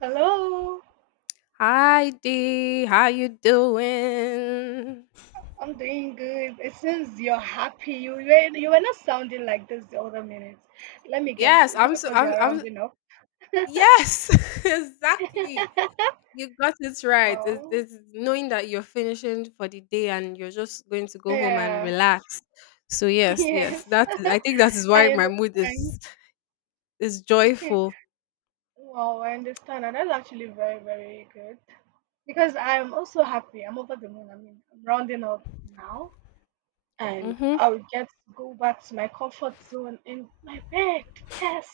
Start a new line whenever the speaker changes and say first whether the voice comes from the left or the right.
right: Hello,
left: Hi D, how you doing?
right: I'm doing good. It seems you're happy. You were not sounding like this the other minute. Let me guess.
left: Yes,
right: Is it
left: I'm so
right: because you're
left: I'm
right: rounding up?
left: yes, exactly. You got it right. It's,
right: Oh,
left: it's knowing that you're finishing for the day and you're just going to go home and
right: yeah,
left: relax. So yes, yes,
right: yes.
left: that is. I think that is why
right: I
left: my mood
right: understand.
left: is joyful.
right: Wow, I understand, and that's actually very, very good because I'm also happy. I'm over the moon. I mean, I'm rounding up now, and
left: Mm-hmm.
right: I'll get to go back to my comfort zone in my bed. Yes.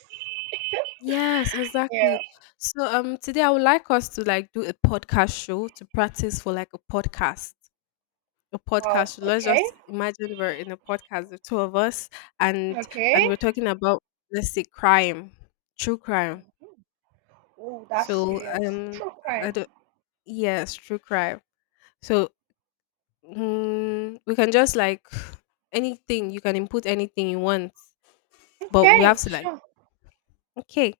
left: Yes,
right: Yeah.
left: exactly. So today I would like us to like do a podcast show to practice for like a podcast. a
right: Wow.
left: podcast. So let's
right: Okay.
left: just imagine we're in a podcast, the two of us, and and
right: Okay.
left: we're talking about, let's say, crime. True crime.
right: Oh, that's
left: So
right: serious. True
left: I
right: crime.
left: don't yes, true crime. So we can just like, anything, you can input anything you want, but we have
right: Okay,
left: to like
right: sure.
left: okay.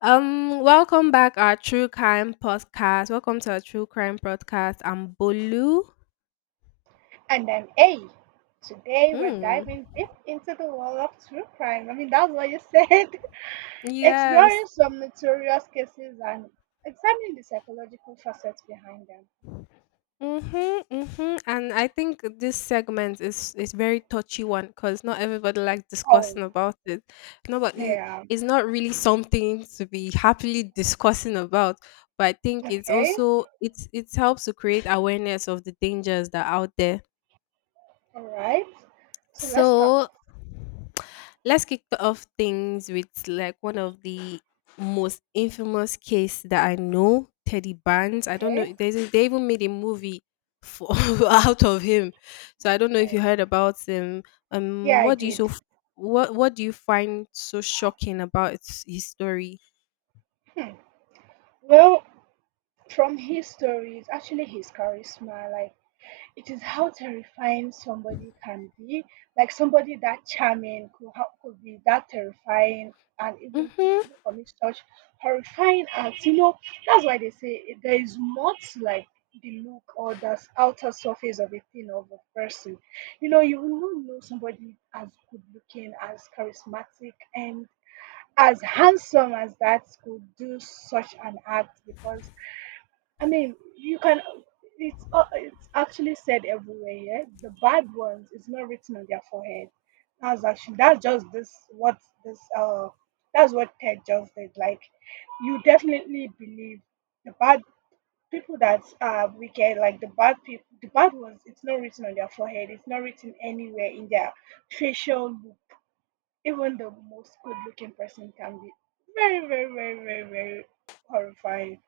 left: Welcome back our true crime podcast. Welcome to our true crime podcast. I'm Bolu.
right: And then A. Today we're
left: Hmm.
right: diving deep into the world of true crime. I mean, that's what you said.
left: Yes.
right: Exploring some notorious cases and examining the psychological facets behind them.
left: Mhm, mhm. And I think this segment is very touchy one because not everybody likes
right: Oh,
left: discussing about it. Nobody, but
right: yeah.
left: it's not really something to be happily discussing about. But I think it's
right: Okay.
left: also, it helps to create awareness of the dangers that are out there.
right: All right. So let's start.
left: So let's kick off things with like one of the most infamous case that I know, Teddy Bands. I don't know.
right: Okay.
left: They even made a movie for out of him. So I don't know if you
right: Oh,
left: heard about him.
right: yeah, I
left: What do you
right: did.
left: so what do you find so shocking about his story?
right: Hmm. Well, from his stories, actually his charisma, like it is how terrifying somebody can be. Like somebody that charming could be that terrifying and even could
left: Hmm.
right: even commit such horrifying acts. You know, that's why they say there is not like the look or the outer surface of a thing of a person. You know, you will not know somebody as good looking, as charismatic, and as handsome as that could do such an act because I mean, you can. It's actually said everywhere. Yeah? The bad ones is not written on their forehead. That's actually that's just this what this that's what Ted just did. Like, you definitely believe the bad people that are wicked, like the bad people, the bad ones. It's not written on their forehead. It's not written anywhere in their facial look. Even the most good-looking person can be very, very, very, very, very horrifying.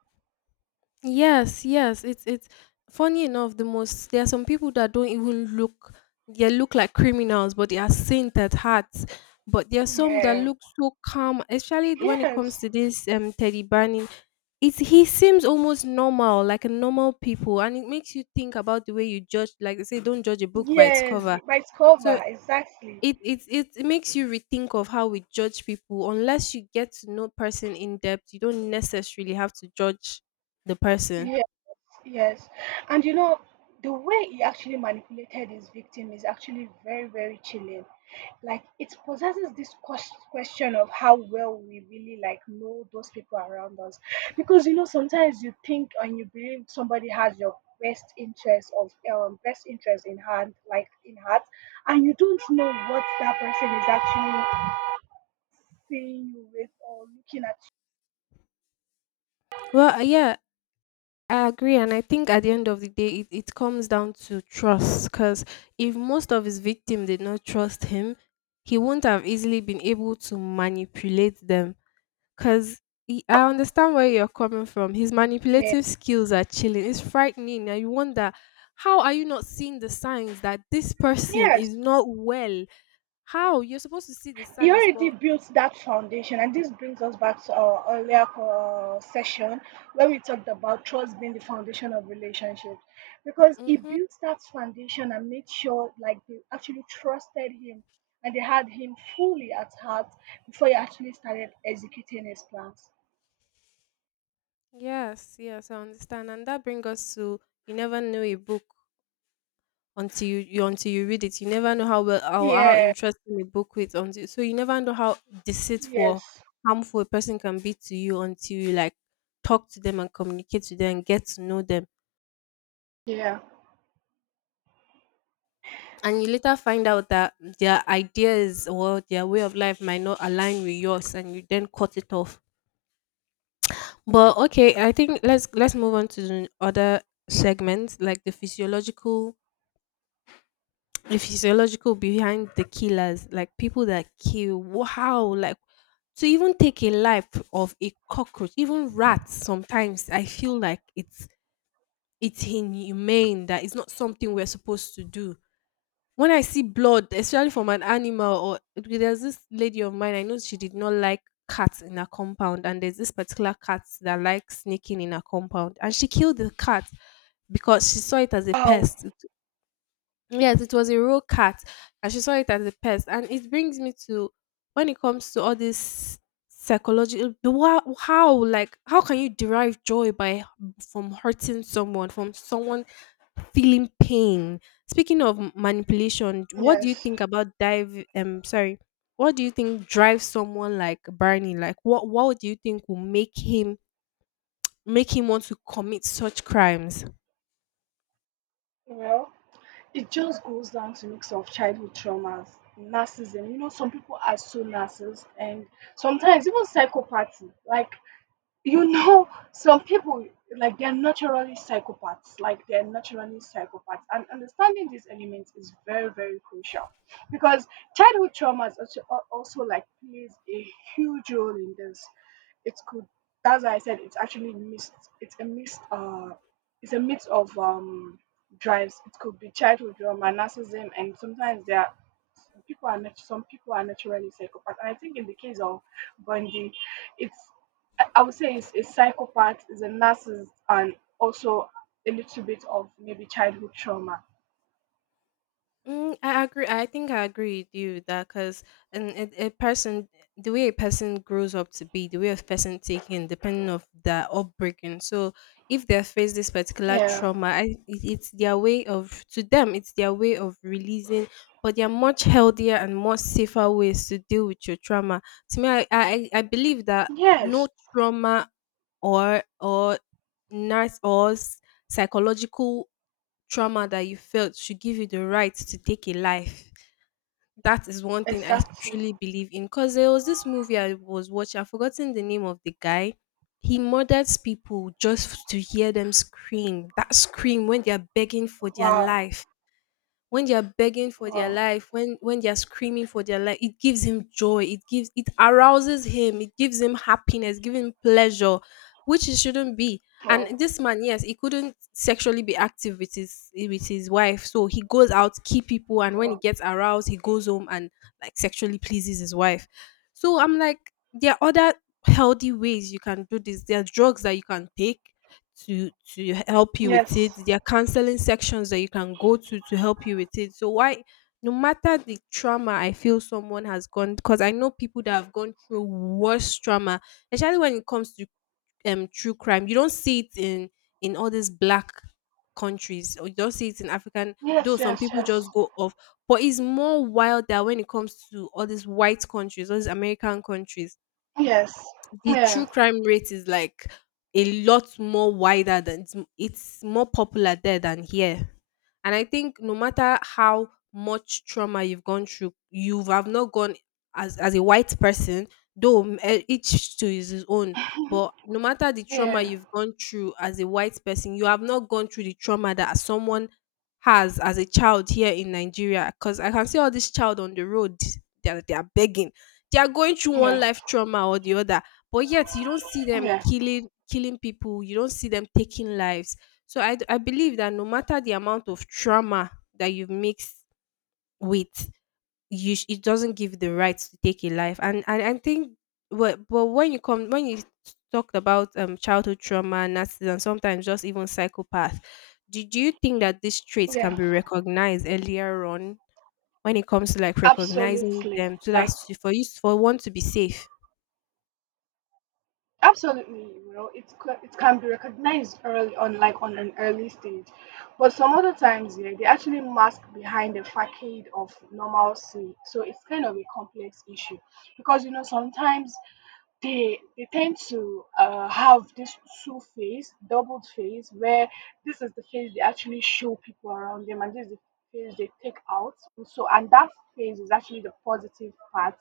left: Yes, yes. It's funny enough. The most, there are some people that don't even look. They look like criminals, but they are saint at heart. But there are some that
right: Yeah.
left: look so calm, especially when it
right: Yes.
left: comes to this Teddy Bunny. It's, he seems almost normal, like a normal people, and it makes you think about the way you judge. Like they say, don't judge a book by its
right: Yes,
left: cover.
right: by its
left: So
right: cover, exactly.
left: it makes you rethink of how we judge people. Unless you get to know person in depth, you don't necessarily have to judge the person.
right: Yes, yes. And you know, the way he actually manipulated his victim is actually very, very chilling. Like it possesses this question of how well we really like know those people around us. Because you know, sometimes you think and you believe somebody has your best interest in hand, like in heart, and you don't know what that person is actually seeing you with or looking at.
left: Well, yeah, I agree, and I think at the end of the day, it comes down to trust. Because if most of his victims did not trust him, he wouldn't have easily been able to manipulate them. Because I understand where you're coming from. His
right: You. Yeah.
left: manipulative skills are chilling. It's frightening. And you wonder, how are you not seeing the signs that this person
right: Yes.
left: is not well? How? You're supposed to see the
right: He
left: signs,
right: already
left: but.
right: built that foundation, and this brings us back to our earlier session where we talked about trust being the foundation of relationships. Because he
left: Hmm.
right: built that foundation and made sure, like, they actually trusted him and they had him fully at heart before he actually started executing his plans.
left: Yes, yes, I understand. And that brings us to, you never know a book until you until you read it. You never know how well, how
right: Yeah,
left: interesting a book is until, so you never know how deceitful or
right: yes,
left: harmful a person can be to you until you like talk to them and communicate to them and get to know them
right: yeah.
left: and you later find out that their ideas or their way of life might not align with yours and you then cut it off. But okay, I think let's move on to the other segments, like the physiological, behind the killers, like people that kill. Wow, like to even take a life of a cockroach, even rats, sometimes I feel like it's inhumane, that it's not something we're supposed to do. When I see blood, especially from an animal, or there's this lady of mine, I know she did not like cats in her compound, and there's this particular cat that likes sneaking in her compound, and she killed the cat because she saw it as a
right: Oh,
left: pest. Yes, it was a real cat, and she saw it as a pest. And it brings me to, when it comes to all this psychological, how like how can you derive joy by, from hurting someone, from someone feeling pain? Speaking of manipulation, what do you
right: yes.
left: think about dive? Sorry, what do you think drives someone like Barney? Like, what do you think will make him, make him want to commit such crimes?
right: Well, it just goes down to mix of childhood traumas, narcissism. You know, some people are so narcissist, and sometimes even psychopathy. Like you know some people like they're naturally psychopaths, and understanding these elements is very, very crucial because childhood traumas also, also like plays a huge role in this. It could That's why I said it's actually mixed. it's a mixed uh it's a mix of drives. It could be childhood trauma, narcissism, and sometimes there are some people are naturally psychopaths. And I think in the case of Bundy, it's I would say it's a psychopath, is a narcissist, and also a little bit of maybe childhood trauma.
left: Mm, I agree. I think I agree with you that, because a person, the way a person grows up to be, the way a person taken, depending of their upbringing. So if they face this particular
right: Yeah.
left: trauma, it's their way of, to them, it's their way of releasing. But there are much healthier and more safer ways to deal with your trauma. To me, I believe that
right: Yes.
left: no trauma or nurse or psychological trauma that you felt should give you the right to take a life. That is one thing I
right: Exactly.
left: truly believe in. Because there was this movie I was watching, I've forgotten the name of the guy. He murders people just to hear them scream. That scream when they are begging for their
right: Wow.
left: life, when they are begging for their
right: Wow.
left: life, when they are screaming for their life, it gives him joy. It gives, it arouses him. It gives him happiness, giving him pleasure, which it shouldn't be.
right: Wow.
left: And this man, yes, he couldn't sexually be active with his wife, so he goes out, key people, and when he
right: Wow.
left: gets aroused, he goes home and like sexually pleases his wife. So I'm like, there are other healthy ways you can do this. There are drugs that you can take to help you with it.
right: Yes.
left: There are counseling sections that you can go to help you with it. So why, no matter the trauma I feel someone has gone, because I know people that have gone through worse trauma, especially when it comes to true crime. You don't see it in all these black countries, or you don't see it in African, though
right: Yes.
left: some
right: Yes.
left: people
right: Yes.
left: just go off. But it's more wild that when it comes to all these white countries, all these American countries,
right: Yes.
left: the true
right: Yeah.
left: crime rate is like a lot more wider than, it's more popular there than here. And I think no matter how much trauma you've gone through, you have not gone as a white person, though each to his own. But no matter the trauma
right: Yeah.
left: you've gone through as a white person, you have not gone through the trauma that someone has as a child here in Nigeria. Because I can see all this child on the road that they are begging, they are going through one
right: Yes.
left: life trauma or the other, but yet you don't see them
right: Yeah.
left: killing, killing people, you don't see them taking lives. So I believe that no matter the amount of trauma that you've mixed with, it doesn't give the right to take a life. And I think, but when you come, when you talked about childhood trauma, narcissism, sometimes just even psychopath, do you think that these traits can
right: Yeah.
left: be recognized earlier on, when it comes to like recognizing
right: Absolutely.
left: them, so
right: Like
left: that's for you, for one to be safe?
right: Absolutely, you know, it can be recognized early on, like on an early stage, but some other times, yeah, they actually mask behind a facade of normalcy. So it's kind of a complex issue because you know sometimes they tend to have this two phase, doubled phase, where this is the phase they actually show people around them, and this is the phase they take out. So, and that phase is actually the positive part,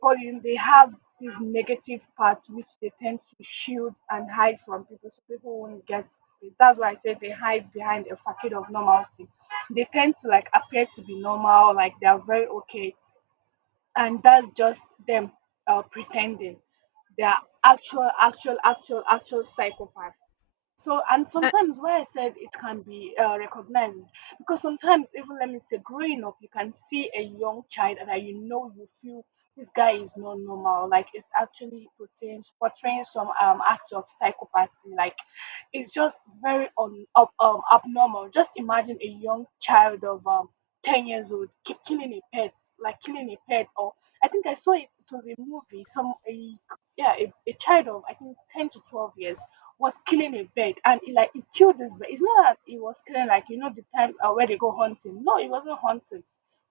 right: but they have this negative part which they tend to shield and hide from people, so people won't get it. That's why I said they hide behind a facade of normalcy. They tend to like appear to be normal, like they are very okay, and that's just them pretending they are actual psychopaths. So and
left: uh,
right: sometimes why I said it can be recognized is because sometimes even let me say growing up you can see a young child that you know you feel this guy is not normal, like it's actually portraying some act of psychopathy. Like it's just very abnormal. Just imagine a young child of 10 years old keep killing a pet, like killing a pet. Or I think I saw it it was a movie, some a yeah a child of I think 10 to 12 years was killing a bird. And he, like, he killed this bird. It's not that he was killing, like, you know, the time where they go hunting. No, he wasn't hunting.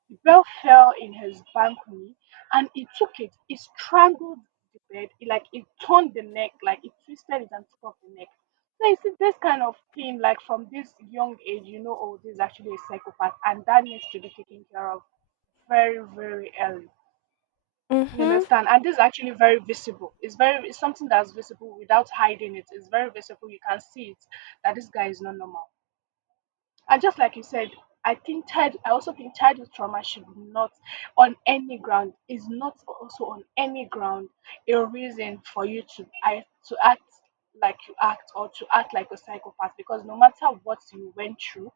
right: The bell fell in his balcony and he took it. He strangled the bed. He, like, he turned the neck, like, he twisted it and took off the neck. So you see this kind of thing, like from this young age, you know, oh, this is actually a psychopath, and that needs to be taken care of very, very early. You
left: mhm.
right: understand? And this is actually very visible. It's something that's visible without hiding it. It's very visible. You can see it that this guy is not normal. And just like you said, I also think childhood trauma should not, on any ground, is not also on any ground a reason for you to act, to act like you act or to act like a psychopath. Because no matter what you went through,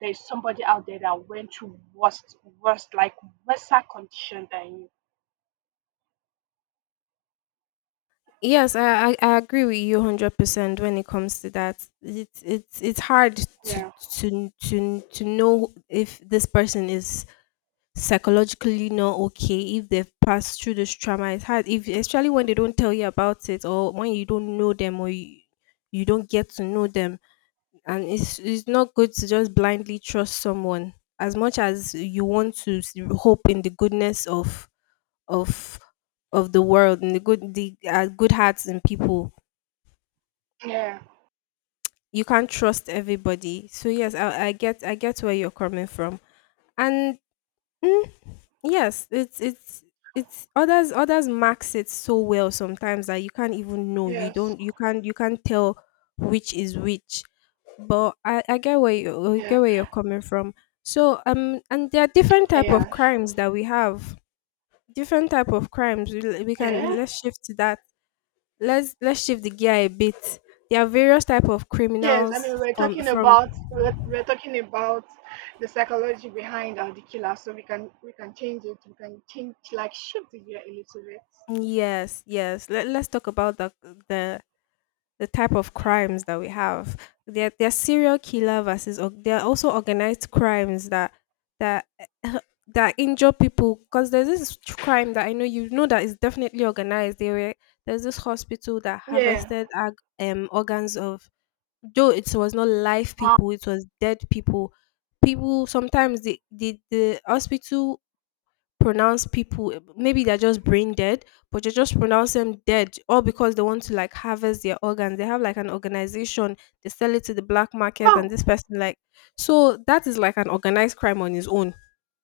right: there is somebody out there that went through worst, worst, like worser condition than you.
left: Yes, I agree with you 100% when it comes to that. It's hard to,
right: Yeah.
left: to know if this person is psychologically not okay, if they've passed through this trauma. It's hard, if especially when they don't tell you about it, or when you don't know them, or you don't get to know them. And it's not good to just blindly trust someone. As much as you want to hope in the goodness of of the world and the good, the good hearts in people,
right: Yeah.
left: you can't trust everybody. So yes, I get where you're coming from. And mm, yes, it's others, others max it so well sometimes that you can't even know, you
right: Yes.
left: don't, you can't, you can't tell which is which. But I get where you, I
right: Yeah.
left: get where you're coming from. So and there are different type of
right: Yeah.
left: crimes that we have. Different type of crimes. We
right: Yeah.
left: can, let's shift to that. Let's shift the gear a bit. There are various type of
right: Yes, I
left: criminals
right: mean
left: from from
right: we're talking about the psychology behind the killer, so we can change it. We can change, like, shift it here a little
left: yes, yes. Let's talk about the the type of crimes that we have. There are serial killer versus there are also organized crimes that, that, eh, that injure people, because there's this crime that I know you know that is definitely organized. There were, there's this hospital that
right: bit. Yeah.
left: harvested organs of, though it was not live
right: Wow.
left: people, it was dead people. People sometimes the hospital pronounce people, maybe they're just brain dead, but you just pronounce them dead all because they want to like harvest their organs. They have like an organization, they sell it to the black market and
right: Oh
left: this person like. So that is like an organized crime on its own,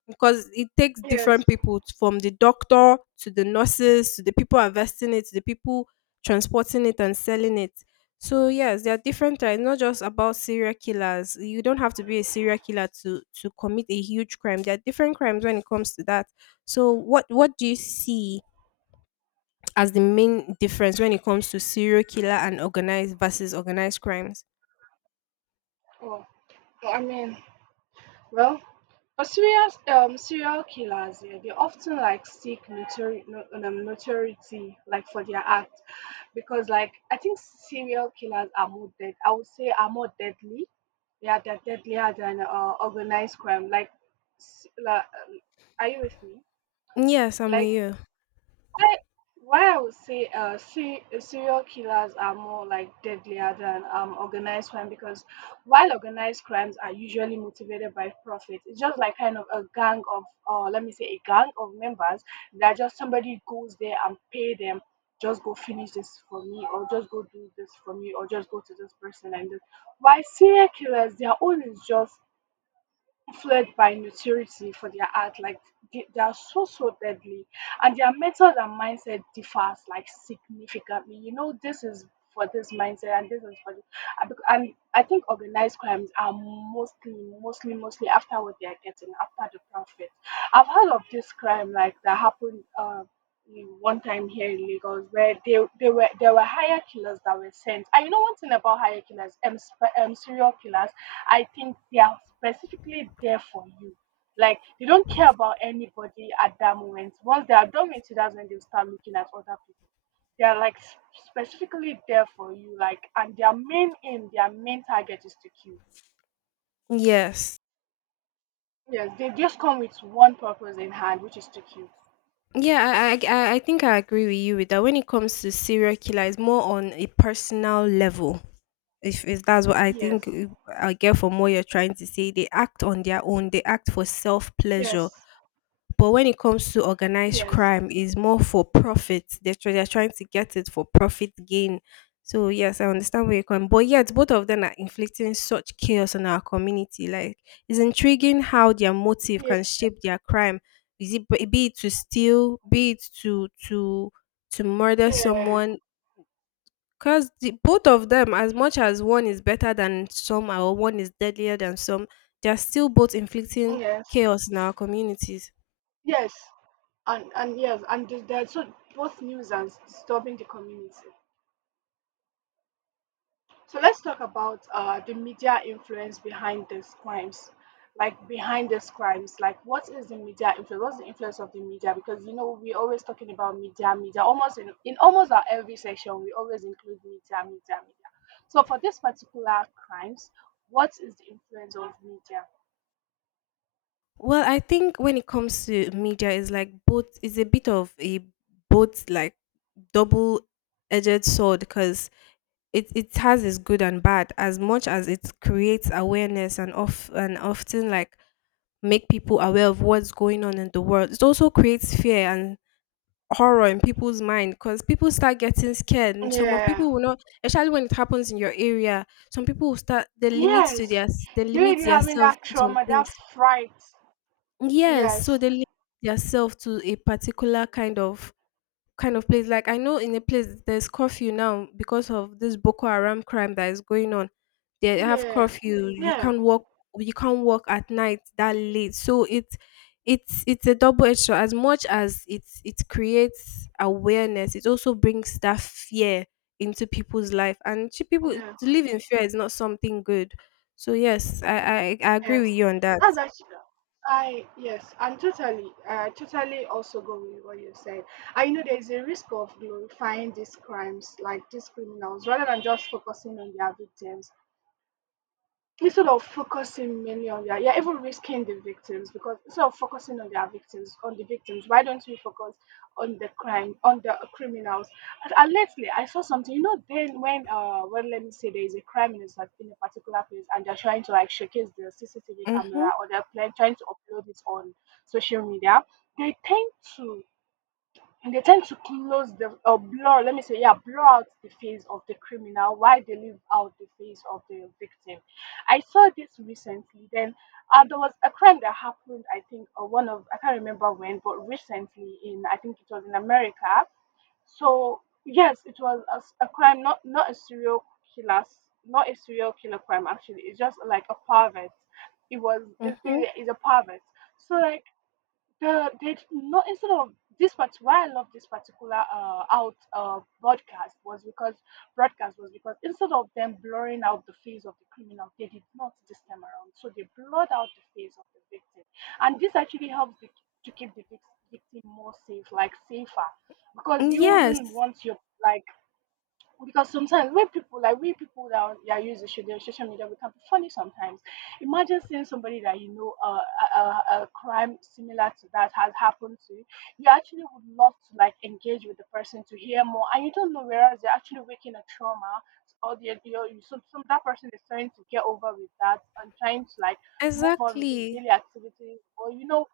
left: because it takes
right: yes.
left: different people from the doctor to the nurses to the people investing it to the people transporting it and selling it. So yes, there are different types, not just about serial killers. You don't have to be a serial killer to commit a huge crime. There are different crimes when it comes to that. So what do you see as the main difference when it comes to serial killer and organized versus organized crimes?
right: Oh, I mean, well, for serious serial killers, yeah, they often like seek notori- no, notoriety, like for their act, because, like, I think serial killers are more dead. I would say are more deadly. Yeah, they're deadlier than organized crime. Like, s- la- um, are you with me?
left: Yes, I'm with
right: Like,
left: you.
right: why why I would say serial killers are more like deadlier than organized crime because while organized crimes are usually motivated by profit, it's just like kind of a gang of, let me say, a gang of members that just somebody goes there and pay them, just go finish this for me, or just go do this for me, or just go to this person and this. Why serial killers, their own is just influenced by notoriety for their art. Like they are so deadly, and their method and mindset differs like significantly. You know, this is for this mindset, and this is for this. And I think organized crimes are mostly after what they are getting, after the profit. I've heard of this crime like that happened. One time here in Lagos, where they were there were hire killers that were sent. And you know one thing about hire killers, serial killers. I think they are specifically there for you. Like they don't care about anybody at that moment. Once they are done with you, that's when they start looking at other people. They are like specifically there for you. Like and their main aim, their main target is to kill.
left: Yes.
right: Yes, they just come with one purpose in hand, which is to kill.
left: Yeah, I think I agree with you with that. When it comes to serial killer, it's more on a personal level. If that's what I think,
right: Yes.
left: I get from what you're trying to say, they act on their own. They act for self
right: Yes.
left: pleasure. But when it comes to organized
right: Yes.
left: crime, is more for profit. They're trying to get it for profit gain. So yes, I understand where you're coming. But yet, both of them are inflicting such chaos on our community. Like, it's intriguing how their motive
right: Yes.
left: can shape their crime. Is it be it to steal, be it to to murder
right: Yeah.
left: someone? Because both of them, as much as one is better than some or one is deadlier than some, they're still both inflicting
right: Yes.
left: chaos in our communities.
right: Yes. And yes, and they're so both news and disturbing the community. So let's talk about the media influence behind these crimes. Like behind these crimes, like what is the media influence? What's the influence of the media? Because you know we're always talking about media, media. Almost in almost our every section, we always include media, media, media. So for this particular crimes, what is the influence of media?
left: Well, I think when it comes to media, it's like both. It's a bit of a both like double-edged sword, because it has its good and bad. As much as it creates awareness and off and often like make people aware of what's going on in the world, it also creates fear and horror in people's mind, because people start getting scared and some of
right: Yeah.
left: people will not, especially when it happens in your area. Some people will start, they limit to
right: Yes.
left: their, they
right: You
left: limit
right: really having
left: themselves
right: that
left: to some
right: trauma,
left: things.
right: that fright.
left: Yes, so
right: Yes.
left: they limit theirself to a particular kind of place. Like I know in a place there's curfew now because of this Boko Haram crime that is going on. They have
right: Yeah.
left: curfew. You
right: Yeah.
left: can't walk. You can't walk at night that late. So it's it's a double edged sword. As much as it creates awareness, it also brings that fear into people's life. And to people,
right: Yeah.
left: to live in fear is not something good. So yes, I agree with
right: Yes,
left: you on that.
right: that's actually, I yes, and totally, I totally also go with what you said. I know there's a risk of glorifying these crimes, like these criminals, rather than just focusing on their victims, instead of focusing mainly on their, you're even risking the victims because instead of focusing on their victims, on the victims, why don't we focus on the crime, on the criminals? And lately, I saw something. You know, then when let me say there is a crime in a, in a particular place, and they're trying to like showcase the CCTV camera,
left: Mhm.
right: or they're trying to upload it on social media. They tend to they tend to close the or blur, let me say, yeah, blur out the face of the criminal while they leave out the face of the victim. I saw this recently. Then there was a crime that happened, I think, or one of I can't remember when, but recently in I think it was in America. So yes, it was a, a crime, not a serial killer, s- not a serial killer crime actually. It's just like a pervert. It
left: Mhm.
right: is a pervert. So like the they not instead of this part. Why I love this particular out broadcast was because instead of them blurring out the face of the criminal, they did not this time around. So they blurred out the face of the victim, and this actually helps to keep the victim more safe, like safer, because you
left: Yes,
right: wouldn't want your like because sometimes we people like we people that are, that use the social media, we can be funny sometimes. Imagine seeing somebody that you know a crime similar to that has happened to you. You actually would love to like engage with the person to hear more, and you don't know whereas they're actually waking a trauma, or the some, that person is trying to get over with that and trying to like move on with his
left: exactly.
right: daily activities, or you know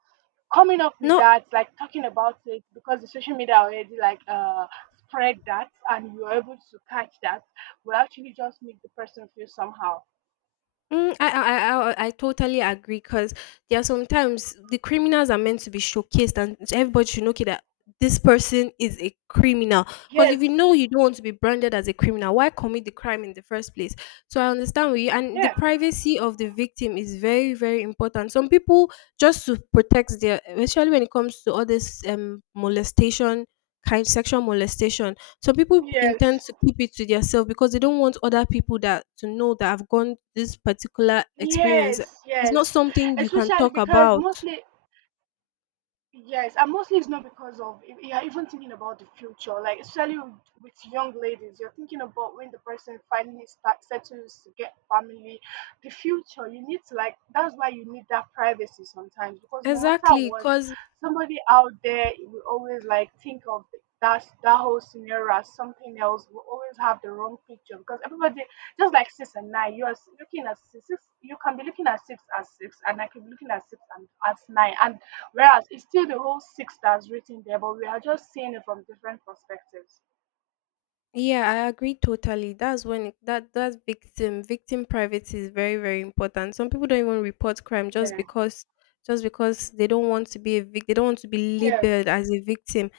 right: coming up with
left: No,
right: that, like talking about it, because the social media already like spread that, and you are able to catch that, will actually just make the person feel somehow.
left: I totally agree, because there are sometimes the criminals are meant to be showcased, and everybody should know, okay, that this person is a criminal. Because
right: Yes,
left: if you know you don't want to be branded as a criminal, why commit the crime in the first place? So I understand with you, and the
right: yeah,
left: privacy of the victim is very, very important. Some people just to protect their, especially when it comes to all this molestation, kind sexual molestation. Some people
right: yes,
left: intend to keep it to themselves because they don't want other people that to know that I've gone this particular experience.
right: yes,
left: It's not
right: yes.
left: something you can
right: Especially
left: talk
right: because
left: about.
right: mostly. Yes, and mostly it's not because of you're even thinking about the future, like especially with young ladies, you're thinking about when the person finally start settles to get family, the future. You need to like that's why you need that privacy sometimes, because no matter
left: Exactly,
right: what,
left: cause
right: somebody out there will always like think of that whole scenario as something else. Will always have the wrong picture because everybody just like six and nine, you are looking at six, six. You can be looking at six as six, and I can be looking at six and as nine, and whereas it's still the whole six that's written there, but we are just seeing it from different perspectives.
left: yeah, I agree totally. That's when it, that that victim privacy is very, very important. Some people don't even report crime
right: Yeah.
left: just because they don't want to be a they don't want to be
right: Yeah.
left: labeled as a victim.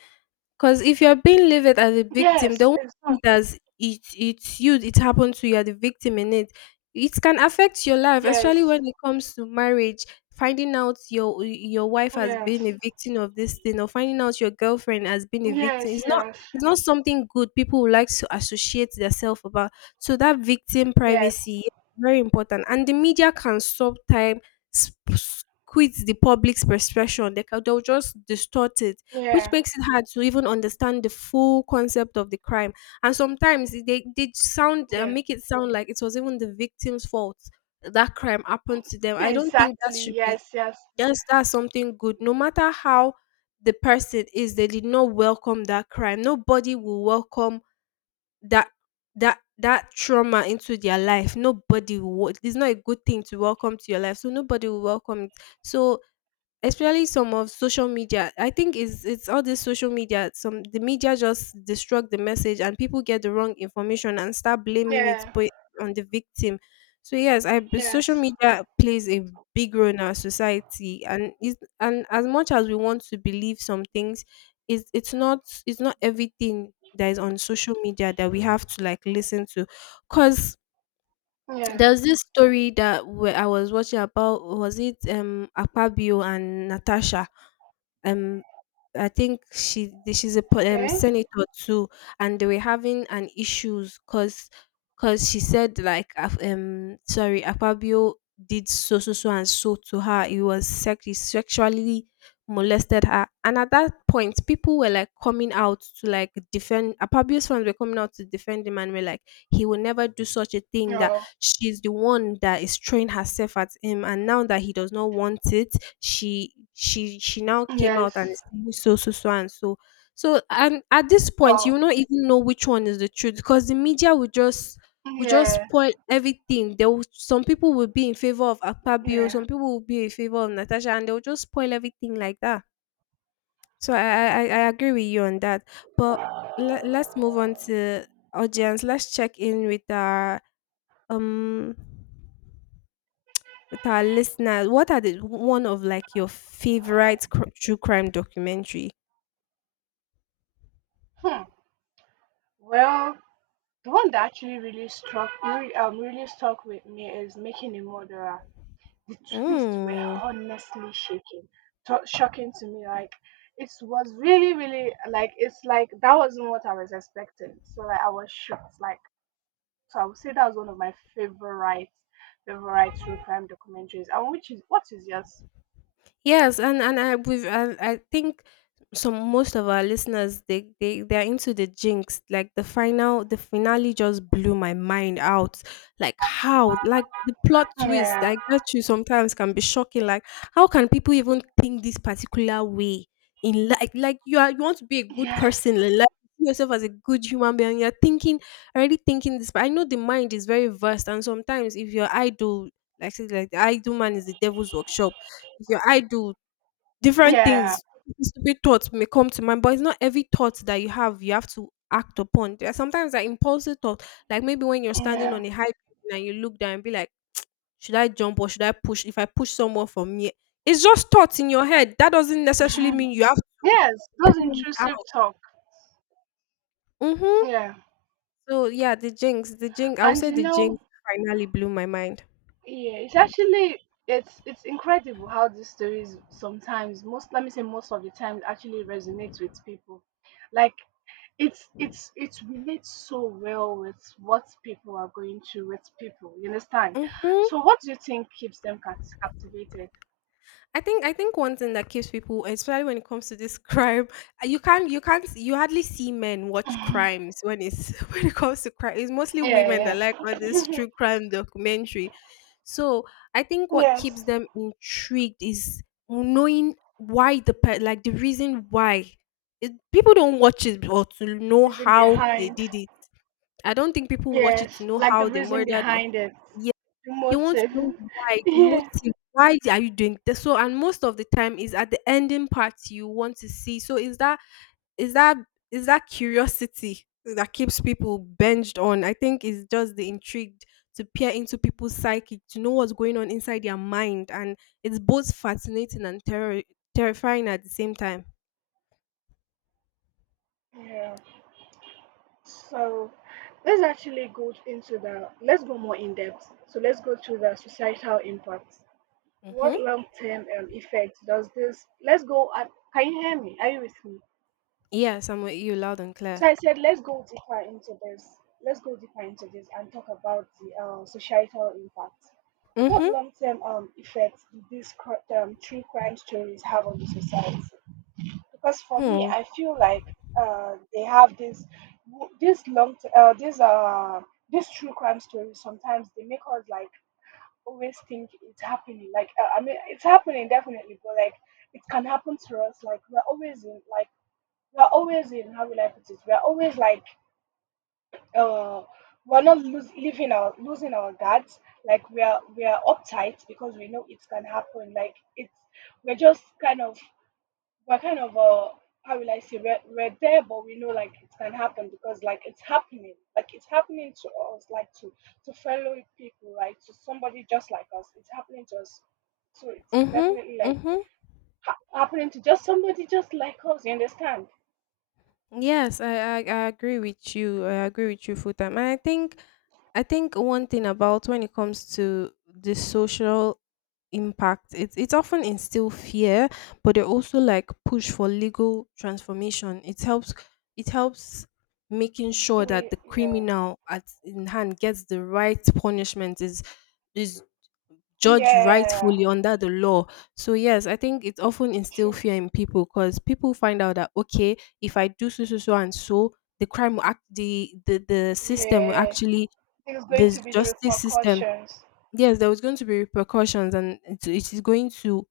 left: Because if you're being labeled as a victim, they
right: Yes.
left: won't
right: It's
left: see
right: not.
left: it as it's you, it happened to you, you're the victim in it. It can affect your life, especially
right: Yes.
left: when it comes to marriage. Finding out your wife has
right: Yes.
left: been a victim of this thing, or finding out your girlfriend has been a victim,
right: Yes.
left: it's not,
right: Yes.
left: it's not something good people would like to associate themselves about. So that victim
right: Yes.
left: privacy is very important, and the media can sometimes squeeze the public's perception. They can, they'll just distort it, which
right: Yeah.
left: makes it hard to even understand the full concept of the crime. And sometimes they sound,
right: Yeah.
left: make it sound like it was even the victim's fault that crime happened to them. I don't think that
right: Exactly.
left: should be,
right: Yes. Yes.
left: that's something good. No matter how the person is, they did not welcome that crime. Nobody will welcome that that that trauma into their life, nobody will. It's not a good thing to welcome to your life, so nobody will welcome it. So, especially some of social media, I think it's all this social media, some the media just destruct the message and people get the wrong information and start blaming it,
right: Yeah.
left: put on the victim. So yes, social
right: Yes.
left: media plays a big role in our society, and as much as we want to believe some things, it's not, it's not everything that is on social media that we have to like listen to, because
right: Yeah.
left: there was this story that where I was watching about, was it, Apabio and Natasha. Um, I think she she's a
right: Okay.
left: senator too, and they were having an issues because she said like sorry, Apabio did so so so and so to her. He was sex he sexually molested her, and at that point, people were like coming out to like defend Apabio's, friends were coming out to defend him and were like, he will never do such a thing that.
right: Oh.
left: She's the one that is throwing herself at him, and now that he does not want it, she now came out and
right: Yes.
left: is saying so so. So and at this point, you
right: Oh.
left: will not even know which one is the truth because the media will just, will just
right: Yeah.
left: spoil everything. There will, some people will be in favor of Akpabio,
right: Yeah.
left: some people will be in favor of Natasha, and they'll just spoil everything like that. So I agree with you on that. But let's move on to audience. Let's check in um with our listeners, what are the one of like your favorite true crime documentary?
right: Hmm. Well, the one that actually really struck, really, really stuck with me is Making a Murderer. The twists were
left: Mm.
right: honestly shaking, shocking to me. Like it was really, really like it's like that wasn't what I was expecting. So like I was shocked. Like so, I would say that was one of my favorite, favorite true crime documentaries. And which is what is yours?
left: Yes, and I think some most of our listeners, they they're into the jinx. Like the final the finale just blew my mind out. Like how, like the plot twist
right: Yeah.
left: I get you sometimes can be shocking. Like how can people even think this particular way in, like you are, you want to be a good
right: Yes.
left: person in life. You see yourself as a good human being, you're thinking, already thinking this, but I know the mind is very vast. And sometimes if your idol, like say, like the idol man is the devil's workshop, if your idol different
right: Yeah.
left: things, stupid thoughts may come to mind, but it's not every thought that you have to act upon. There are sometimes that impulsive thought, like maybe when you're standing
right: Yeah.
left: on a high building and you look down and be like, should I jump or should I push? If I push someone from me, it's just thoughts in your head. That doesn't necessarily
right: Mhm.
left: mean you have to
right: Yes. Those intrusive
left: act.
right: talk.
left: Mm-hmm.
right: Yeah.
left: So yeah, the jinx, the jinx. I would
right: And
left: say
right: you
left: the jinx
right: know,
left: finally blew my mind.
right: yeah, it's actually it's incredible how these stories sometimes most, let me say most of the time, actually resonates with people. Like it's it relates so well with what people are going through, with people. You understand?
left: Mm-hmm.
right: So what do you think keeps them captivated?
left: I think, I think one thing that keeps people, especially when it comes to this crime, you can't you hardly see men watch crimes when it's when it comes to crime. It's mostly women that
right: Yeah,
left: like all this
right: yeah.
left: true crime documentary. So I think what keeps
right: Yes.
left: them intrigued is knowing why the like the reason why it, people don't watch it or to
right: The
left: know
right: reason
left: how they
right: behind.
left: did it. I don't think people watch it to
right: Yes,
left: know
right: like the
left: how they
right: reason
left: murdered or,
right: behind it. The
left: they want to know
right: motive.
left: why, the
right: Yeah.
left: motive. Why are you doing this? So, and most of the time is at the ending part you want to see. So, is that, is that is that curiosity that keeps people binged on? I think it's just the intrigue to peer into people's psyche, to know what's going on inside their mind, and it's both fascinating and terrifying at the same time.
right: Yeah. So let's actually go into the let's go more in depth. So let's go to the societal impact. What
left: Mm-hmm.
right: long-term effects does this? Let's go. Can you hear me? Are you with me?
left: Yes, I'm with you loud and clear.
right: So I said let's go deeper into this. Let's go deeper into this and talk about the societal impact. What
left: Mm-hmm.
right: long-term effects do these true crime stories have on the society? Because for me
left: Hmm.
right: I feel like they have this long this true crime stories sometimes they make us like always think it's happening like I mean it's happening definitely, but like it can happen to us, like we're always in like we're always in how will I put it, we're always like uh we're not lose, living our losing our guards, like we are uptight because we know it can happen, like it's we're just kind of we're kind of how will I say we're there, but we know like it can happen because like it's happening, like it's happening to us, like to fellow people, like to somebody just like us, it's happening to us, so it's
left: Mm-hmm.
right: definitely like
left: Mm-hmm.
right: happening to just somebody just like us, you understand.
left: Yes, I agree with you. I agree with you full time. And I think, I think one thing about when it comes to the social impact, it's often instill fear, but they also like push for legal transformation. It helps, it helps making sure that
right: We
left: the
right: yeah.
left: criminal at in hand gets the right punishment, is judge
right: Yeah
left: rightfully under the law. So yes, I think it often instill
right: true.
left: fear in people, because people find out that, okay, if I do so so so and so, the crime will act the system will
right: Yeah
left: actually,
right: this going
left: the
right: to be the
left: justice system.
right: repercussions.
left: Yes, there was going to be repercussions, and it is going to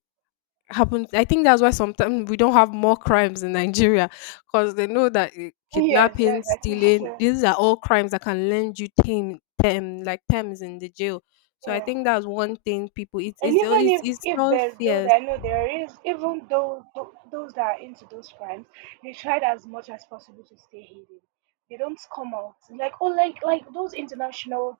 left: happens. I think that's why sometimes we don't have more crimes in Nigeria, because they know that eh,
right: Yes
left: kidnapping,
right: yes I think
left: stealing,
right: so.
left: these are all crimes that can land you ten, ten like terms in the jail. So I
right: Yeah,
left: think that's one thing people.
right: and even
left: It's
right: if
left: not
right: there, though
left: fears.
right: I know there is even though those that are into those crimes, they tried as much as possible to stay hidden. They don't come out like oh, like those international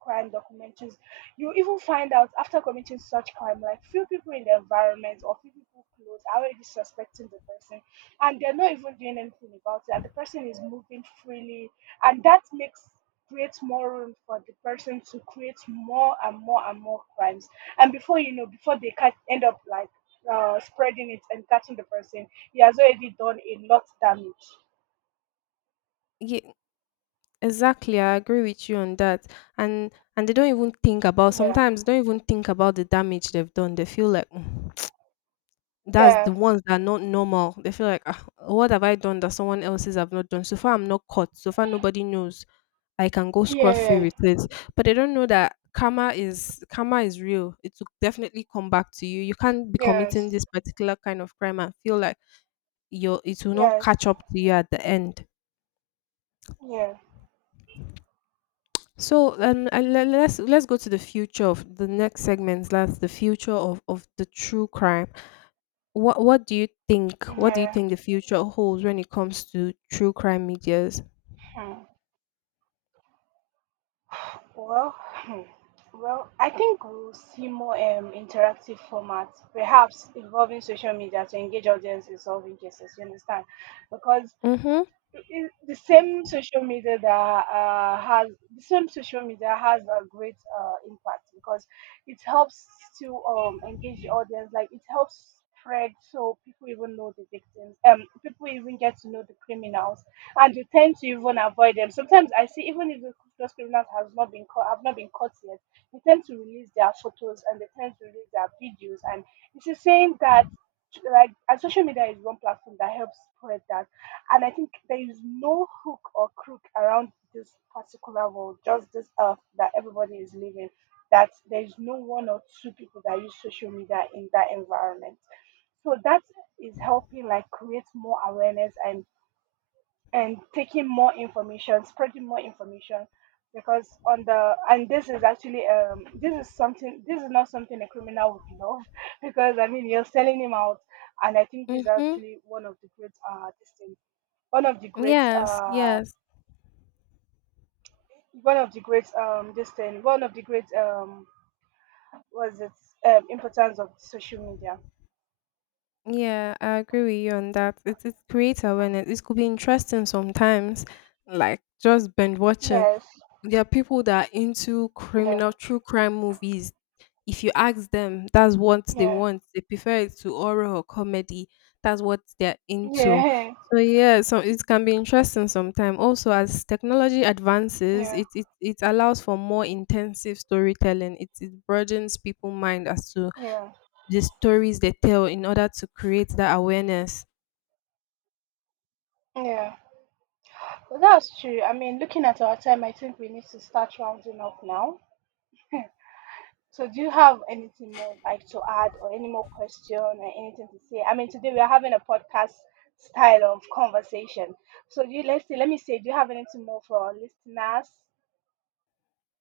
right: crime documentaries. You even find out after committing such crime, like few people in the environment or few people close are already suspecting the person, and they're not even doing anything about it. And the person is moving freely, and that makes creates more room for the person to create more and more and more crimes, and before you know, before they can end up like spreading it and catching the person, he has already done a lot damage.
left: Yeah, exactly. I agree with you on that. And and they don't even think about,
right: Yeah.
left: sometimes they don't even think about the damage they've done. They feel like, "Mm, that's
right: Yeah.
left: the ones that are not normal. They feel like, ah, what have I done that someone else's have not done? So far, I'm not caught. So far, nobody knows. I can go scrub free
right: Yeah.
left: with it. But they don't know that karma is, karma is real. It will definitely come back to you. You can't be committing
right: Yes.
left: this particular kind of crime and feel like your, it will not
right: Yes.
left: catch up to you at the end.
right: Yeah.
left: So and let's go to the future of the next segment. That's the future of the true crime. What do you think? What do you
right: Yeah.
left: think the future holds when it comes to true crime medias?
right: hmm. Well. Hmm. Well, I think we'll see more interactive formats, perhaps involving social media to engage audiences solving cases, you understand, because
left: Mm-hmm.
right: the same social media that has the same social media has a great impact, because it helps to engage the audience, like it helps spread, so people even know the victims, people even get to know the criminals, and they tend to even avoid them sometimes. I see even if the those criminals has not been caught, have not been caught yet, they tend to release their photos and they tend to release their videos, and it's the same that like and social media is one platform that helps spread that. And I think there is no hook or crook around this particular world, just this earth that everybody is living, that there is no one or two people that use social media in that environment. So that is helping like create more awareness and taking more information, spreading more information. Because on the and this is actually this is something, this is not something a criminal would love because I mean you're selling him out. And I think this is
left: Mm-hmm.
right: actually one of the great this thing one of the great
left: Yes, yes.
right: one of the great this thing one of the great was it importance of social media.
left: Yeah, I agree with you on that. It creates awareness. It could be interesting sometimes, like just binge watching.
right: Yes.
left: There are people that are into
right: Yeah.
left: criminal true crime movies. If you ask them, that's what they
right: Yeah.
left: want. They prefer it to horror or comedy. That's what they're into.
right: Yeah.
left: So yeah, so it can be interesting sometimes. Also, as technology advances,
right: Yeah.
left: it allows for more intensive storytelling. It broadens people's mind as to
right: Yeah.
left: the stories they tell in order to create that awareness.
right: Yeah. Well, that's true. I mean, looking at our time, I think we need to start rounding up now. So do you have anything more like to add, or any more question or anything to say? I mean today we are having a podcast style of conversation. So do you let's see let me say, do you have anything more for our listeners?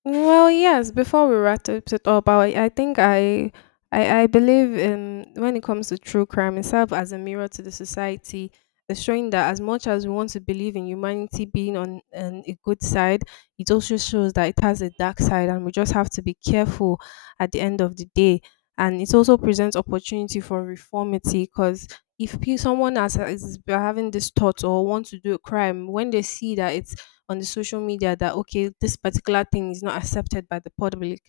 left: Well, yes, before we wrap it up, I think I believe in, when it comes to true crime, it serves as a mirror to the society, showing that as much as we want to believe in humanity being on an, a good side, it also shows that it has a dark side, and we just have to be careful at the end of the day. And it also presents opportunity for reformity, because if someone has, is having this thought or want to do a crime, when they see that it's on the social media that, okay, this particular thing is not accepted by the public,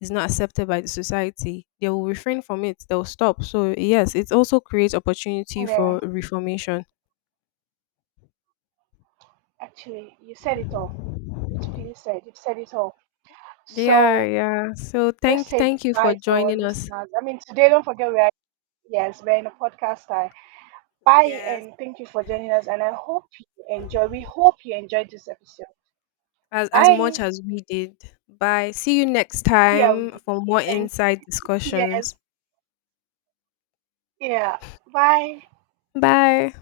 left: is not accepted by the society, they will refrain from it. They'll stop. So yes, it also creates opportunity
right: Yeah.
left: for reformation.
right: Actually, you said it all. Beautifully said. You've said it all.
left: Yeah,
right: So
left: yeah. So
right: let's say
left: thank you for
right: goodbye to our
left: joining us.
right: listeners. I mean, today, don't forget we are, yes, we're in a podcast time. Bye
left: Yes.
right: and thank you for joining us. And I hope you enjoy. We hope you enjoyed this episode.
left: As
right: Bye.
left: much as we did. Bye. See you next
right: Yeah, we
left: time
right: did.
left: for more
right: Thank
left: inside
right: you. Yes.
left: discussions.
right: Yeah. Bye.
left: Bye.